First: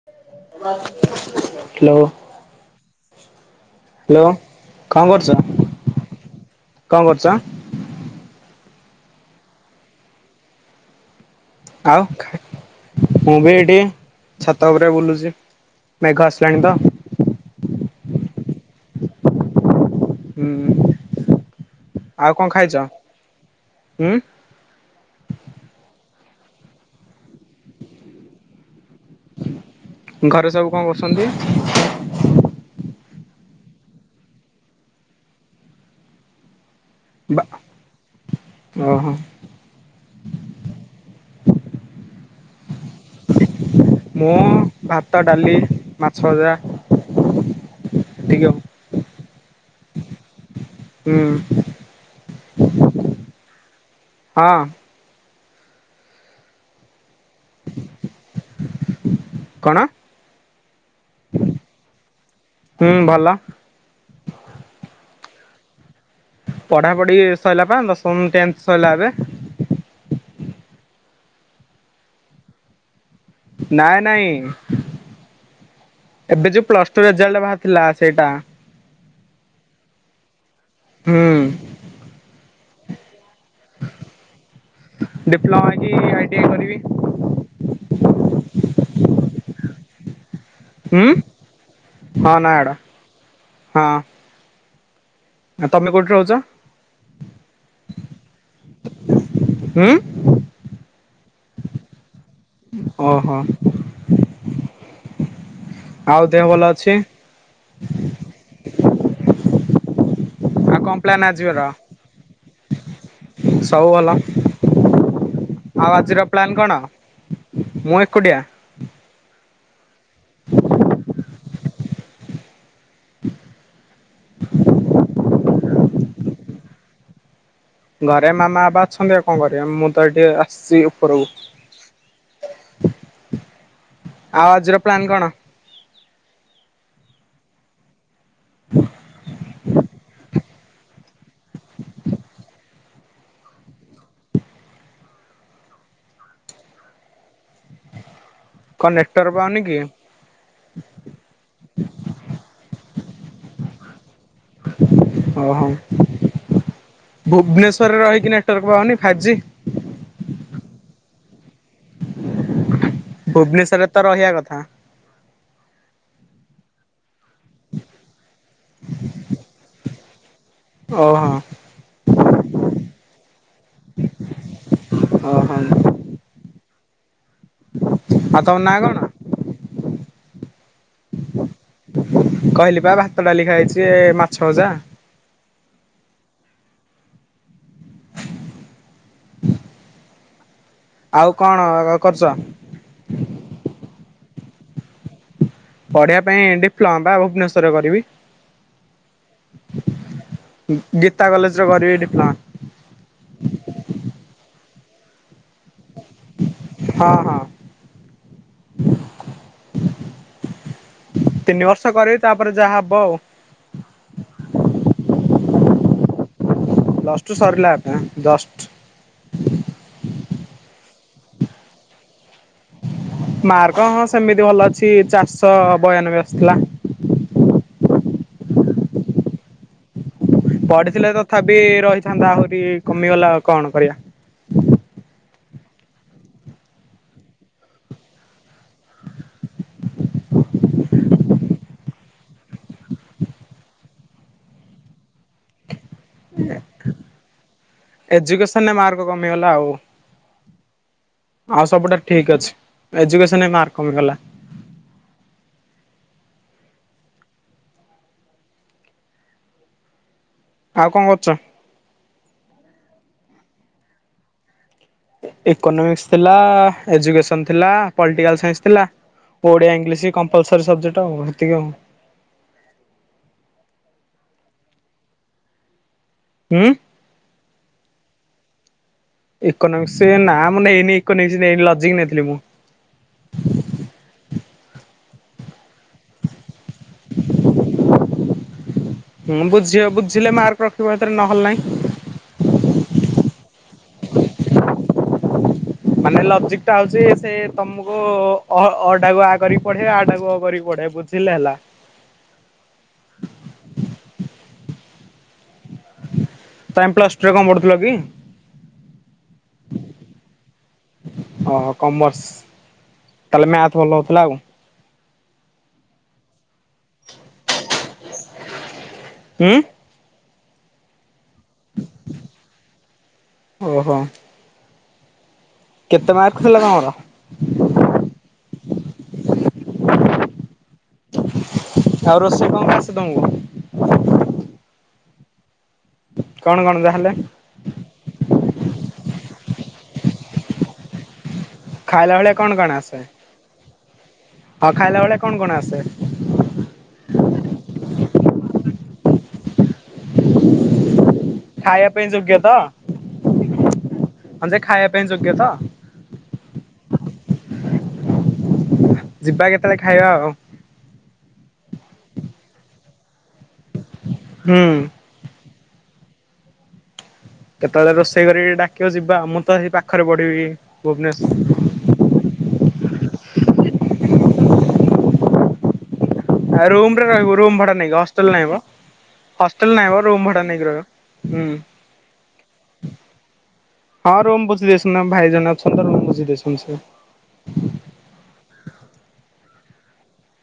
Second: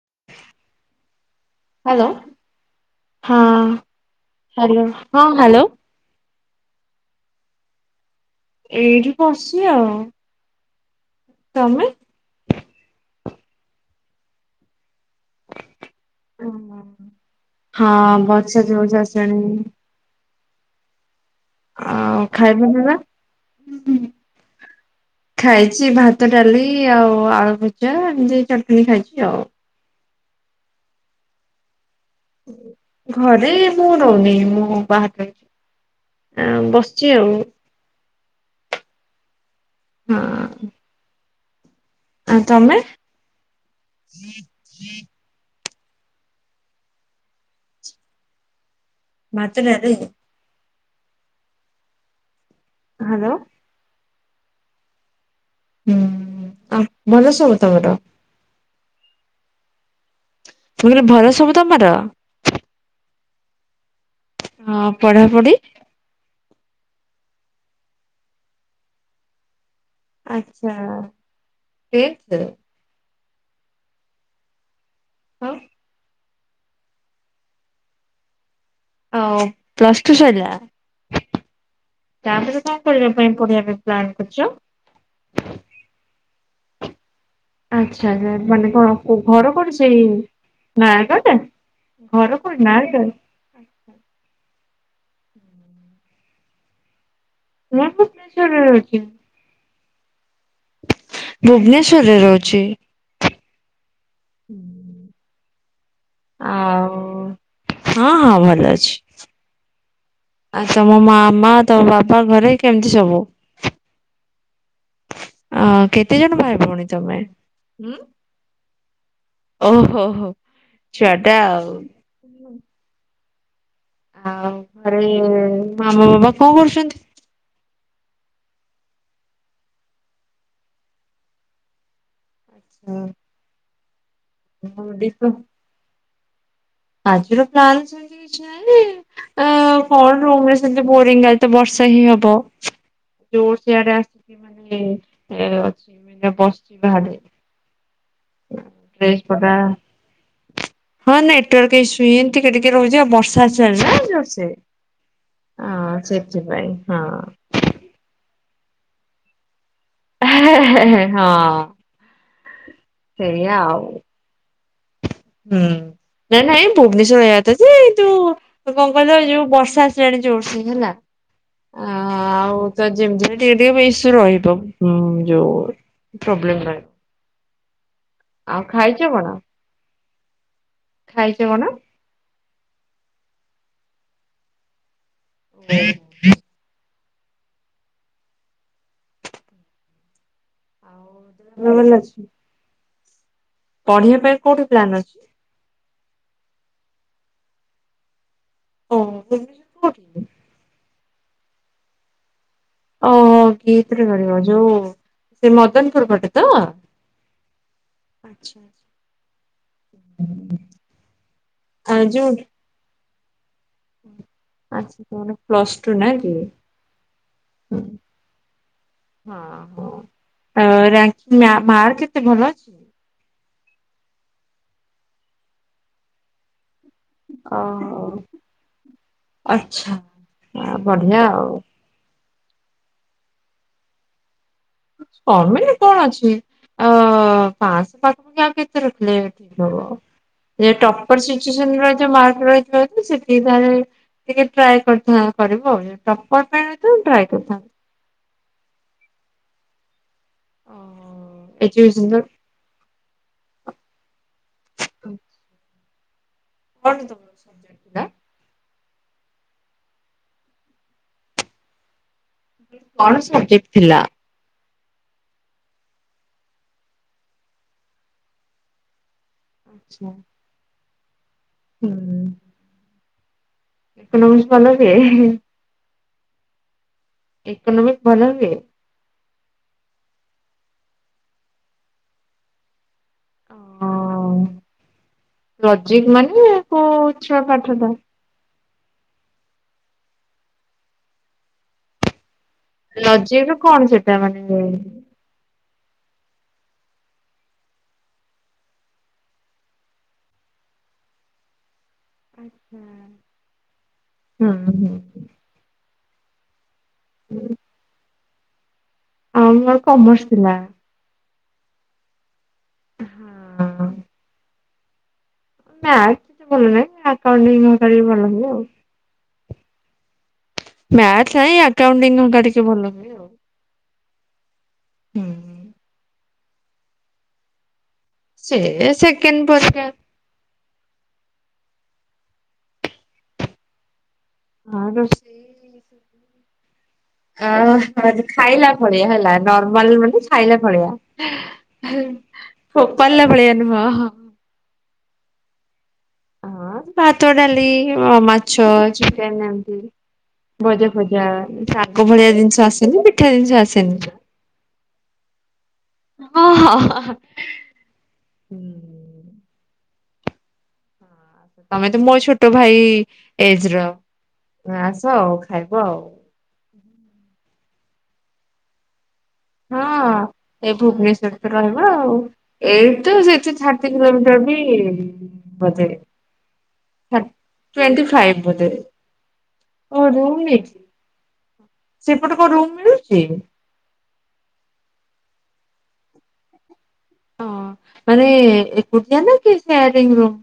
[inaudible] Hello ହଁ hello hello ହଁ hello. କଁ କରୁଚ? ଏଇଠି ବସିଚି ଆଉ। ତମୁ ଆଉ ଖା ମୁଁ ବି ଏଇଠି ଛାତ ଉପରେ ବୁଲୁଚି। ଓହୋ ହଁ ବର୍ଷା ଜୋର୍ ସେ ଆସିଲାଣି। ହୁଁ। ଆଉ କଣ ଖାଇବା ଖାଇଛ ପିଇବା ହୁଁ ଉଁ। ହୁଁ ଖାଇଚି ଭାତ ଡାଲି ଆଉ ଆଳୁଭଜା ଏମତି ଚଟଣି ଖାଇଚି ଆଉ। ଘରେ ସବୁ କଁ କରୁସନ୍ତି? ଘରେ ମୁଁ ରହୁନି ମୁଁ ବାହାରେ ରହୁଚି। ଆଁ ଉଁ ବସିଚି ଆଉ। ବା ଓହୋ। ହଁ। ଆଉ ତମେ? ମୁଁ ଭା ତ ଡାଲି ମାଛ ଭଜା ଏତିକି ଆଉ। ଭାତ ଡାଲି ହୁଁ। ହାଲୋ। ହଁ। ହୁଁ ଆଉ ଭଲ ସବୁ ତମର? କଣ? ମୁଁ କହିଲି ଭଲ ସବୁ ତମର? ହୁଁ ଭଲ। ଆଉ ପଢାପଢି? ପଢାପଢି ସଇଲା ପା ଦଶମ୍ ଟେନ୍ଥ ସଇଲା ଏବେ। ଆଛା ଟେନ୍ଥ। ନାଇ ନାଇଁ‌। ଆଉ ଏବେ ଯୋଉ ପ୍ଲସ୍ ଟୁ ରେଜେଲ୍ଟେ ଭାରିଥିଲା ସେଇଟା। ଆଉ ପ୍ଲସ୍ ଟୁ ସଇଲା? ହୁଁ। ତାପରେ କଁ କରିବା ପାଇଁ ପଢିଆ ପାଇଁ ପ୍ଲାନ୍ କରିଚ? ଡିପ୍ଲୋମା କି ଆଇ ଟି ଆଇ କରିବି। ଆଚ୍ଛା ଯେ ମାନେ କଣ କୋଉ ଘର [unintelligible] ସେଇ ହୁଁ ନୟାଗଡରେ ହଁ ଘର କୋଉଠି ନୟାଗଡ଼ ନୟାଗଡ। ହଁ। ଆ ତମେ କୋଉଠି ରହୁଛ? [unintelligible] ଭୁବେନେଶ୍ଵର ରହୁଚି ହଁ ଭୁବନେଶ୍ଵରରେ ରହୁଛି। ଓ ହୋ ଭଲ ଆଉ ଅଛି? ହଁ ହଁ ଭଲ ଅଛି। ଆଉ କଣ ତମ ପ୍ଲାନ୍ ମାମା ଆଜିର? ତମ ବାପା ଘରେ କେମିତି ସବୁ? ସବୁ ଭଲ। ଅ ଆଉ କେତେ ଆଜିର ଜଣ ଭାଇ ପ୍ଲାନ କଣ? ଭଉଣୀ ତମେ? ମୁଁ ଏକୁଟିଆ। ଓହୋହୋ ଛୁଆ ଟା ଆଉ ଆଉ ଘରେ ମାମା ବାପା କଣ କରୁଛନ୍ତି? ଘରେ ମାମା ବାପା ଅଛନ୍ତି ଆ କଣ କରିବେ ମୁଁ ତ ଟିକେ ଆସିଛି ଉପରକୁ। ହୁଁ ଆଉ ଆଜିର ପ୍ଲାନ କଣ? ଆଜିର ପ୍ଲାନ୍ ସେମିତି କିଛି ନାହିଁ ଆ କଣ ରୁମ୍ ରେ ସେତ ବୋରିଙ୍ଗ ଆଜି ତ ବର୍ଷା ହିଁ ହବ ଯୋଉ ସିଆଡ ଆସ ଏ - ଅଛି ମ ବସିଛି ବାହାରେ କଣ ଡ୍ରେସ ନେଟୱାର୍କ ପଟା ପାଉନି କି? ହଁ ନେଟୱାର୍କ ଇସୁ ଏମତିିକେ ଟିକେ ରହୁଛି ଆଉ ବର୍ଷା ଆସିଲାଣି ନା। ସେ ଓହୋ ହଁ ସେଥିପାଇଁ ହଁ। ଘରେ ରହିିକିନା ନେଟୱାର୍କ ପାଉନି ଫାଇ୍ ବି ଜି ହେଁ ହେଁ ହଁ ସେଇଆ ଆଉ ଭୁବନେଶ୍ଵରରେ ତ ରହିବା କଥା ହୁଁ ନାଇଁ ନାଇ ଏ ଭୁବନେଶ୍ୱର ରହିବା କଥା ଯେ ଯଉ କଣ କହିଲ ଯୋଉ ବର୍ଷା ଚାଡ଼ି ଜିବ ବର୍ଷା ହେଲା ଓହୋ ଅ ଆଉ ତ ଯେମିତି ହେଲେ ଟିକେ ଟିକେ ବେସି ରହିତୋ ହୁଁ ଯୋଉ, ଓହୋ ପ୍ରୋବ୍ଲେମ୍ ପାଇଁ, ଆଉ ଖାଇଛ କଣ? ଖାଇଛ କଣ? କହିଲି ପା ଭାତ ଡାଲି ଖାଇଛି ମାଛ ଅଜା, [inaudible] ଆଉ କଣ ଭଲ ର କରୁଛ? ପଢ଼ିବା ପାଇଁ କୋଉଠି ପ୍ଲାନ୍ ଅଛି? ପଢ଼ିବା ପାଇଁ ଡିପ୍ଲୋମା ବା ଭୁବନେଶ୍ୱରରେ କରିବି। ଓହୋ ଭୁବନେଶ୍ବର କୋଉଠି ରେ? ଉ-ଉ ଗୀତା କଲେଜ ରେ କରିବି ଡିପ୍ଲୋମା, ଓହୋ କିତ୍ ରେ କରିବ ଯୋଉ, ସେ ମଦନପୁର ପଟେ ତ, ହଁ ହଁ ଆଚ୍ଛା, ଆଛା ତିନି ବର୍ଷ କରିବି ତାପରେ ଯାହା ହବ ଆଉ, ଆଛା କୋହୁନା ପ୍ଲସ୍ ଟୁ ନାହିକି, ପ୍ଲସ୍ ଟୁ ସରିଲା ଆପଣ ଜ୍ସଟ୍, ହଁ-ହଁ ଅ ରେକ୍ ମା ମାର୍କ କେତେ ଭଲ ଅଛି? ମାର୍କ ହଁ ସେମିତି ଭଲ ଅଛି ଚାରଶହ ବୟାନବେ ଆସିଥିଲା, ଓ ହଉ ଆଚ୍ଛା, ପଢ଼ିଥିଲେ ବଢିଆ ଆଉ। ତଥାପି ରହିଥାନ୍ତା ଆହୁରି କମିଗଲା କଣ କରିବା? କମିଲେ କଣ ଅଛି କି? ଅ ପାସ୍ ପାଖ ଆଉ କେତେ ରଖିଲେ ଠିକ୍ ହବ? ଏ ଟପର ସିଚୁଏନ ରହିଥାନ୍ତି ମାର୍କ ରହିଥାଏ ସେଠି ତାଲେ ଟିକେ ଟ୍ରାଏ କରିଥା କରିବ ଯଦି ଟପର ପାଇଁ ଅଛ ଟ୍ରାଏ କରିଥାନ୍ତ,। ଏଜୁକେସନ୍ ରେ ମାର୍କ କମିଗଲା ଆଉ ଅ ଆଉ ସବୁଟା ଏଜୁକେସନ ର ଠିକ୍ ଅଛି ଏଜୁକେସନ୍ ରେ ମାର୍କ କମିଗଲା। [inaudible] ଆଉ କଣ କରୁଛ? କଣ ସବଜେକ୍ଟ ଥିଲା? ଇକୋନୋମିକ୍ସ ଥିଲା ଏଜୁକେସନ୍ ଥିଲା ପଲଟିକାଲ୍ ସାଇନ୍ସ ଥିଲା, ଓଡ଼ିଆ ଆଚ୍ଛା ଇଂଗିଲିଶ୍ କମ୍ପଲସରୀ ସବଜେକ୍ଟ ଆଉ ଏତିକି ଆଉ ହୁଁ। ଇକୋନୋମିକ୍ସ ଭଲ ହୁଏ? ହୁଁ। ଏକୋନୋମିକ୍ସ ଭଲ ହୁଏ? ଇକୋନୋମିକ୍ସ ସେ ନା ମୁଁ ନେଇନି ଇକୋନୋମିକ୍ସ ନେଇକି ଲଜିକ୍ ନେଇଥିଲି ମୁଁ ହଁ ଲଜିକ୍ ମାନେ କୋଉ ଛୁଆ ପାଠ ଟା ହୁଁ ବୁଝିବ ବୁଝିଲେ ମାର୍କ ରଖିବ ଭିତରେ ନହେଲେ ନାହିଁ? ଲଜିକ୍ ରେ କଣ ସେଟା ମାନେ ମାନେ ଲଜିକ୍ ଟା ଆଉଛି ସେ ତମକୁ ଅ ଅ ଟାକୁ ଆ କରିକି ପଢ଼େଇବେ ଆ ଟାକୁ ଅ କରିକି ପଢ଼େଇ ବା ବୁଝ ଥିଲେ ହେଲା। ଆଚ୍ଛା ହୁଁ-ହୁଁ। ତାଙ୍କ ପ୍ଲସ୍ ଟୁ ରେ କଣ ପଡ଼ୁଥିଲ କି? ଆଉ ମୋର କମର୍ସ ଥିଲା। ଅ କମର୍ସ ତାହେଲେ ମ୍ୟାଥ ହଁ ଭଲ ହଉଥିଲା ଆଉ ମ୍ୟାଥ ଏତେ ଭଲ ନାହିଁ ଆକାଉଣ୍ଟିଂ ଭଲ ହୁଏ ଆଉ ହୁଁ। ମ୍ୟାଥ ନାଇଁ ଆକାଉଣ୍ଟିଂ ଦିନ କାରିକା ଭଲ ହୁଏ ଆଉ ଓହୋ। ହୁଁ କେତେ ମାର୍କ ଥିଲା ତମର? ସେ ସେକେଣ୍ଡ ପରିଖ ଆଉ ରୋସେଇ କଣ ଆସେ ତମକୁ? ହଁ ରୋଷେଇ କଣ କଣ ତାହେଲେ? ଅ ଖାଇଲା ଭଳିଆ ହେଲା ନର୍ମାଲ ମାନେ ଖାଇଲା ଭଳିଆ। ଖାଇଲା ବେଳେ କଣ ଫୋପାଡ଼ିଲା ଭଳିଆ ନୁହେଁ। ହଉ ଖାଇଲା ବେଳେ କଣ କଣ ଆସେ? ହଁ ଭାତ ଡ଼ାଲି ମାଛ ଚିକେନ୍ ଏନ୍ତି ଭଜା ଫଜା ଖାଇବା ଶାଗ ପାଇଁ ଯୋଗ୍ୟ ଭଳିଆ ଜିନିଷ ଆସେନି ପିଠା ଜିନିଷ ଆସେନି? ହ ଯେ ଖାଇବା ପାଇଁ ଯୋଗ୍ୟ ତ? ଓହୋ ହୋ। ଯିବା କେତେବେଳେ ଖାଇବା ଆଉ? ହଁ ତମେ ତ ମୋ ଛୋଟ ଭାଇ ଏଜର ହୁଁ ଆସ ଆଉ ଖାଇବ ଆଉ କେତେବେଳେ ରୋଷେଇ କରିକି ଡାକିବ ଯିବା ମୁଁ ତ ସେ ପାଖରେ ପଢିବି ଭୁବନେଶ୍ଵର ଭୁବନେଶ୍ୱର୍। ହ ଆଉ ଏଇ ତ ସେଇଠି ଥାର୍ଟି କିଲୋମିଟର ବି ବଜେ ରୁମରେ ରହିବୁ ରୁ ଭଡା ନେଇକି ଫାଇଭ ହଷ୍ଟେଲ ନାଇ ମ ବୋଧେ ହଷ୍ଟେଲ ନାଇମ୍ ଓ ରୁମ୍ ଭଡା ନେଇକି ନେଇଛି ରହିବ। ହୁଁ। ସେପଟେ କଣ ରୁମ୍ ମିଳୁଛି? ହଁ ରୁମ୍ ବୁଝି ଦେଇଛନ୍ତି ଭାଇଜଣ ଅଛନ୍ତି ତ ରୁମ୍ ବୁଝି ଦେଇସନ୍ତି। ହଁ ମାନେ ଏକୁଟିଆ ନା କି ସେୟରୀଙ୍ଗି ରୁମ୍।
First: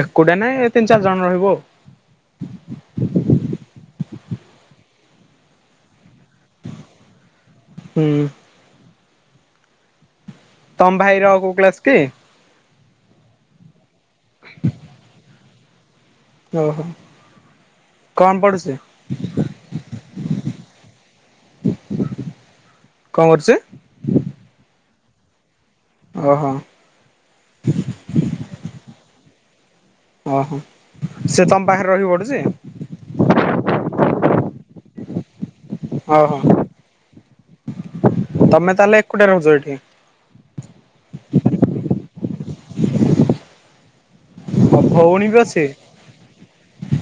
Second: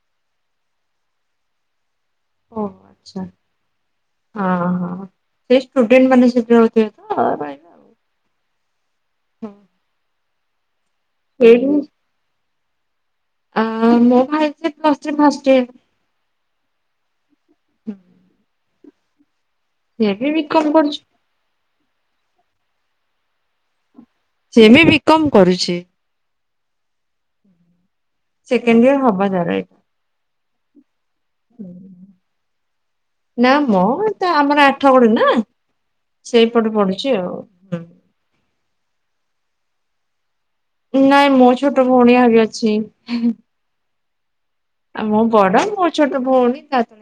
ଏକୁଟିଆ ନାଇଁ ତିନି ଚାରି ଜଣ ରହିବୁ ଆଉ। ଓ ଆଚ୍ଛା। ଅହ ସେ ଷ୍ଟୁଡେଣ୍ଟ ମାନେ ସେଠି ରହୁଥିବେ ତ ହୁଁ। ହୁଁ। ତମ ଭାଇର କୁ କ୍ଲାସ କି? ଆ ମୋ ଭାଇ ବି ପ୍ଲସ ଥ୍ରୀ ଫାଷ୍ଟ ୟାର। ଓହୋ କଣ ପଡ଼ୁଛି? ସିଏ ବି କମ କରୁଛୁ। କଣ କରୁଛି? ସେବି ବି ବିକମ କରୁଛି। ଅହ। ସେକେଣ୍ଡ ୟାର ହବ ତାର ଏ ଅହ ସେ ତମ ପାଖରେ ରହିକି ପଢୁଛି? ନା ମ ତା ଆମର ଆଠ ଗଡ଼ ନା ଓହୋ ସେଇପଟେ ପଢୁଛି ଆଉ। ତମେ ତାହେଲେ ଏକୁଟେ ରହୁଛ ଏଠି? ନାଇଁ ମୋ ଛୋଟ ଭଉଣୀ ଆଗେ ଅଛି। ଆଉ ମୁଁ ଭଉଣୀ ବଡ ମୋ ଛୋଟ ଭଉଣୀ ତା ତ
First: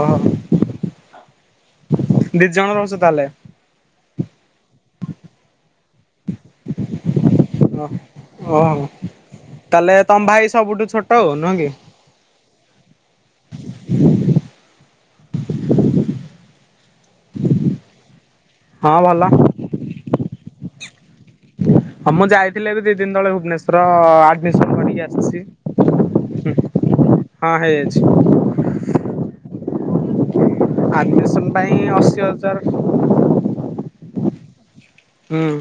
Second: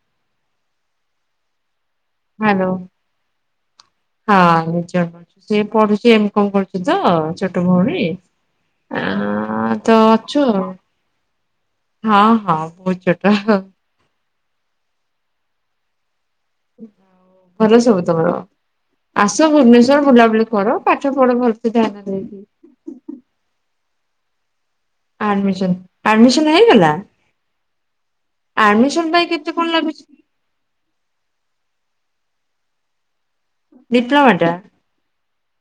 ଅହ ହ୍ୟାଲୋ ତାହେଲେ? ହଁ [unintelligible] ସେ ପଢୁଛି ସିଏ ଏମ କମ୍ କରୁଛି ତ ଛୋଟ ଓ ଭଉଣୀ। ଓହୋ ଆଁ ତ ତାହେଲେ ତମ ଅଛୁ ଭାଇ ଆଉ ସବୁଠୁ ଛୋଟ ଆଉ ନୁହେଁ କି? ହଁ ହଁ ବହୁତ ଛୋଟା। ଭଲ ସବୁ ତମର ହଁ ଭଲ ଆସ ଭୁବନେଶ୍ଵର ବୁଲାବୁଲି କର ପାଠ ପଢ ଭଲସେ ଧ୍ୟାନ ଦେଇକି। ଥିଲେ ବି ଦି ଦିନ ତଳେ ଭୁବନେଶ୍ୱର ଆଡମିସନ କରିକି ଆ ଚି ଆଡମିସନ ଆଡମିସନ ହୁଁ ହେଇଗଲା ହଁ ହେଇଯାଇଛି। ଆଡମିସନ ପାଇଁ କେତେ କଣ ଲାଗୁଚି? ଆଡ଼ମିସନ ପାଇଁ ଅଶୀ ହଜାର। ଡିପ୍ଲୋମା ଟା? ହୁଁ।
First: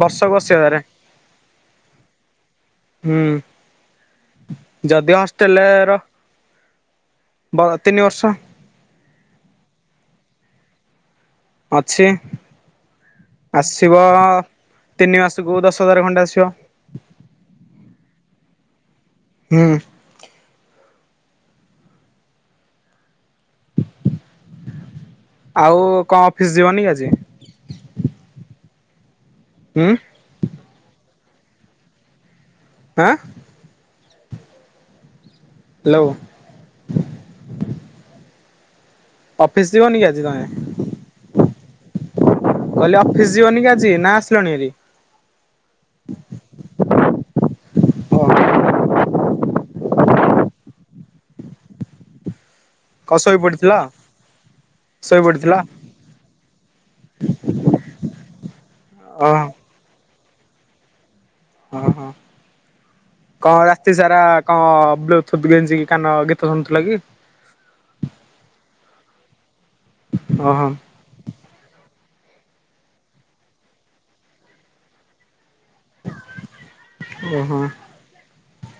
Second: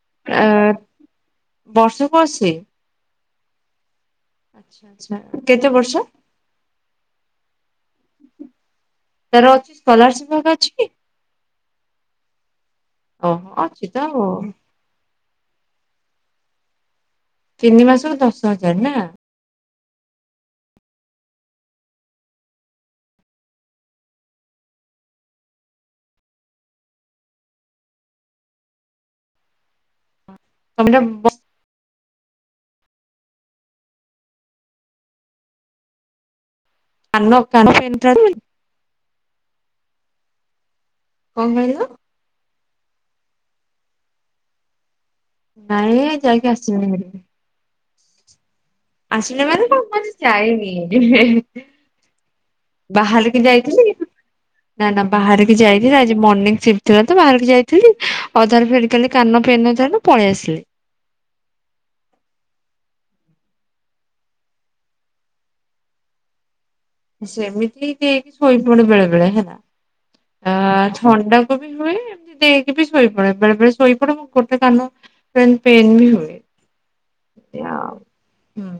ବର୍ଷକୁ ଅଶୀ ଏଁ ହଜାର ବର୍ଷକୁ ଅସି? ହୁଁ ଆଚ୍ଛା ଯଦି ହଷ୍ଟେଲ କେତେ ର ବର୍ଷ ବ ତିନି ବର୍ଷ। ତାର ସ୍କଲାରସିପ୍ ହେରିକା ଅଛି କି? ଅଛି ଓହୋ ଅଛି ତ ଆସିବ ଆଉ ତିନି ମାସକୁ ଦଶ ହଜାର ଖଣ୍ଡେ ଆସିବ। ତିନି ମାସ ର ଦଶ ହଜାର ନା? ହୁଁ। ଆଉ କଣ ଅଫିସ ଯିବନି ଆଜି? ହୁଁ। ତମେ ଟିକେ ବ ଆଁ। ହ୍ୟାଲୋ। ଆମ କାଢ [unintelligible] ଅଫିସ ଯିବନି କି ଆଜି ତମେ। କଣ କହିଲ। କହିଲି ଅଫିସ ଯିବନି କି ଆଜି ନା ଆସିଲଣି ଆରି। ନାଇଁ ଯାଇକି ଆସିଲିଣି ଭାରି। ଓହୋ ଆସିଲ ମାନେ କଣ ପାଇଁ ଯାଏନି। କଣ ଶୋଇ ବାହାରିକି ପଡିଥିଲ ଯାଇଥିଲି ନା ନା ଶୋଇ ପଡିଥିଲ ବାହାରକି ଯାଇଥିଲେ ଆଜି ମର୍ଣିଂ ସିଫ୍ଟ ଥିଲା ତ ବାହାରକି ଯାଇ ଥିଲ ଅଧାରୁ ଫେରି କାଲି ଓହୋ କାନ ଫେନଥିଲା ପଳେଇ ଆସିଲି। ହଁ ହଁ। କଣ ରାତି ସାରା କଣ ବ୍କୁ ଥୁଥ୍ ଗେଞ୍ଜିକି କାନ ଗୀତ ଶୁଣୁଥିଲ କି। ସେମିତି କି ଶୋଇପଡ଼େ ବେଳେ ବେଳେ ହେଲା। ଅ ହ। ଥଣ୍ଡାକୁ ବି ହୁଏ ଏମତି ଦେଇକି ବି ଶୋଇ ପଡେ ବେଳେ ବେଳେ ଶୋଇ ପଡେ ମୁଁ ଗୋଟେ କାନ ପେନ୍ ପେନ ବି ହୁଏ ଓହୋ ଏୟା ଆଉ ହୁଁ।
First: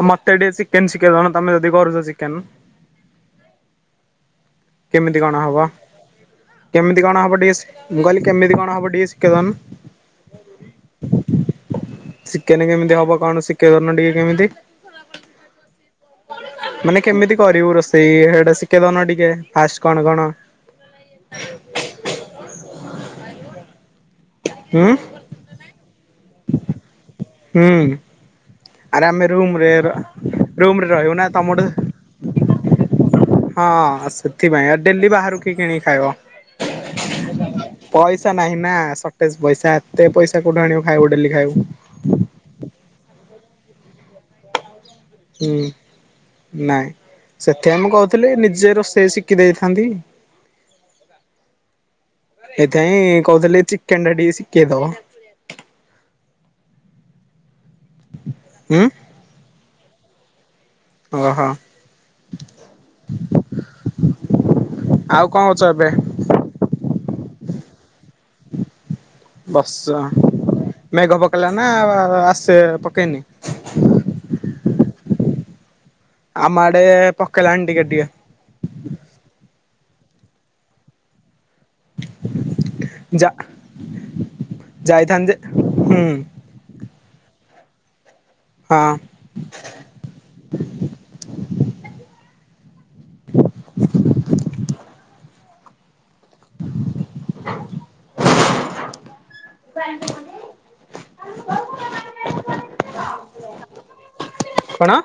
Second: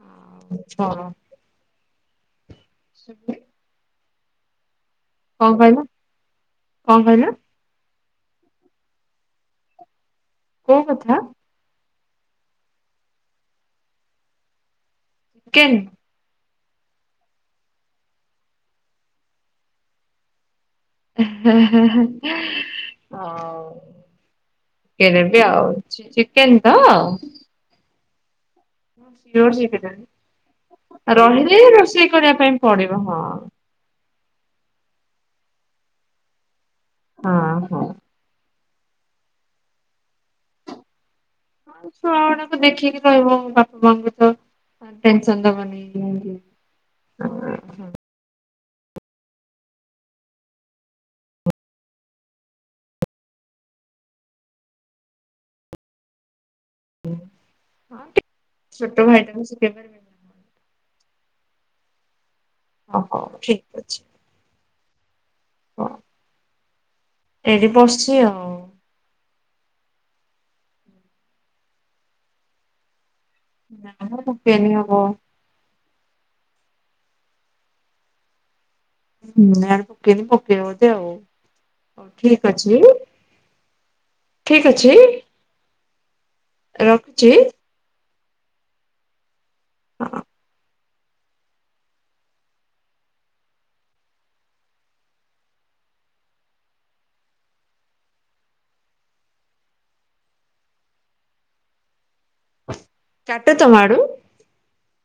ଆଉ ମତେ ଟିକେ ଚିକେନ କଣ ଶିଖେ ଦଉନ ତମେ ଯଦି କରୁଛ ଚିକେନ୍‌। ସେବେ। କେମିତି କଣ ହବ କେମିତି କଣ ହବ ଟିକେ ମୁଁ କହିଲି କେମିତି କଣ ହବ ଟିକେ ଶିଖେଇଦନ୍‌। କୋଉ କଥା। ଚିକେନ୍ କେମିତି ହବ କଣ ଶିକେଇ ଧନ ଟିକେ କେମିତି। କେନ୍। ମାନେ କେମିତି କରିବୁ ରୋଷେଇ ସେଟା ଶିଖେଇ ଦଉନ ଟିକେ ଫାଷ୍ଟ କଣ କଣ ହଉ। ହୁଁ କିଏ ସେମ୍ ତି ଆଉ ଚିକେନ ତ। ହୁଁ। ଆରେ ଆମେ ରୁମରେ ରୁମରେ ରହିବୁ ନା ରହିଲେ ତମଠୁ ରୋଷେଇ କରିବା ପାଇଁ ପଡିବ ହଁ। ହଁ ସେଥିପାଇଁ ଆଉ ଡେଲି ବାହାରୁ କି କିଣିକି ଖାଇବ। ହଁ ହଁ। ପଇସା ନାହିଁ ନା। ପଇସା ଏତେ ପଇସା କୋଉଠୁ ଆଣିବ ଖାଇବୁ ଡେଲି ଖାଇବୁ। ଛୁଆଡାକୁ ଦେଖିକି ରହିବ ବାପା ମାଆ ଙ୍କୁ ତ। ଆ ଟେନ୍‌ ସନ୍‌ ହୁଁ ଦବନି ରୁମୁକୁ ଆଁ ତେଣୁ କହୁଥିଲେ ନିଜେ ରୋଷେଇ ଶିଖି ଦେଇଥାନ୍ତି। ଏଇଥି ପାଇଁ କହୁଥିଲି ଚିକେନ ଟା ଟିକେ ଶିଖେଇଦବ। ହଁ ହୁଁ। ଛୋଟ ଭାଇଟାକୁ ଶିଖେଇ ପାରିବି। ଓ ହ। ଓ ହୋ ଠିକ୍ ଅଛି ଆଉ କଣ କରୁଛ ହଁ। ଏବେ ଏଇଟି ବସ୍ ଚି‌ ଆଉ। ବସ୍‌ ଚ ମେଘ ପକେଇଲା ନା ଆଉ ଆଉ ଆସେ ପକେଇନି। ନା ହା ପକେଇନି ହବ। ଆମ ଆଡେ ପକେଇଲାଣି ଟିକେ ଟିକେ। ହୁଁ ନା ପକେଇନି ପକେଇବଧ ଆଉ ହଉ ଠିକ୍ ଅଛି। ଯା। ଠିକ୍ ଅଛି, ଯାଇଥାନ୍ତି ଯେ ହୁଁ ରଖୁଛି। ହଁ। ହଁ [unintelligible] ୁ କାଟ ତମ ଆଡୁ। କଣ?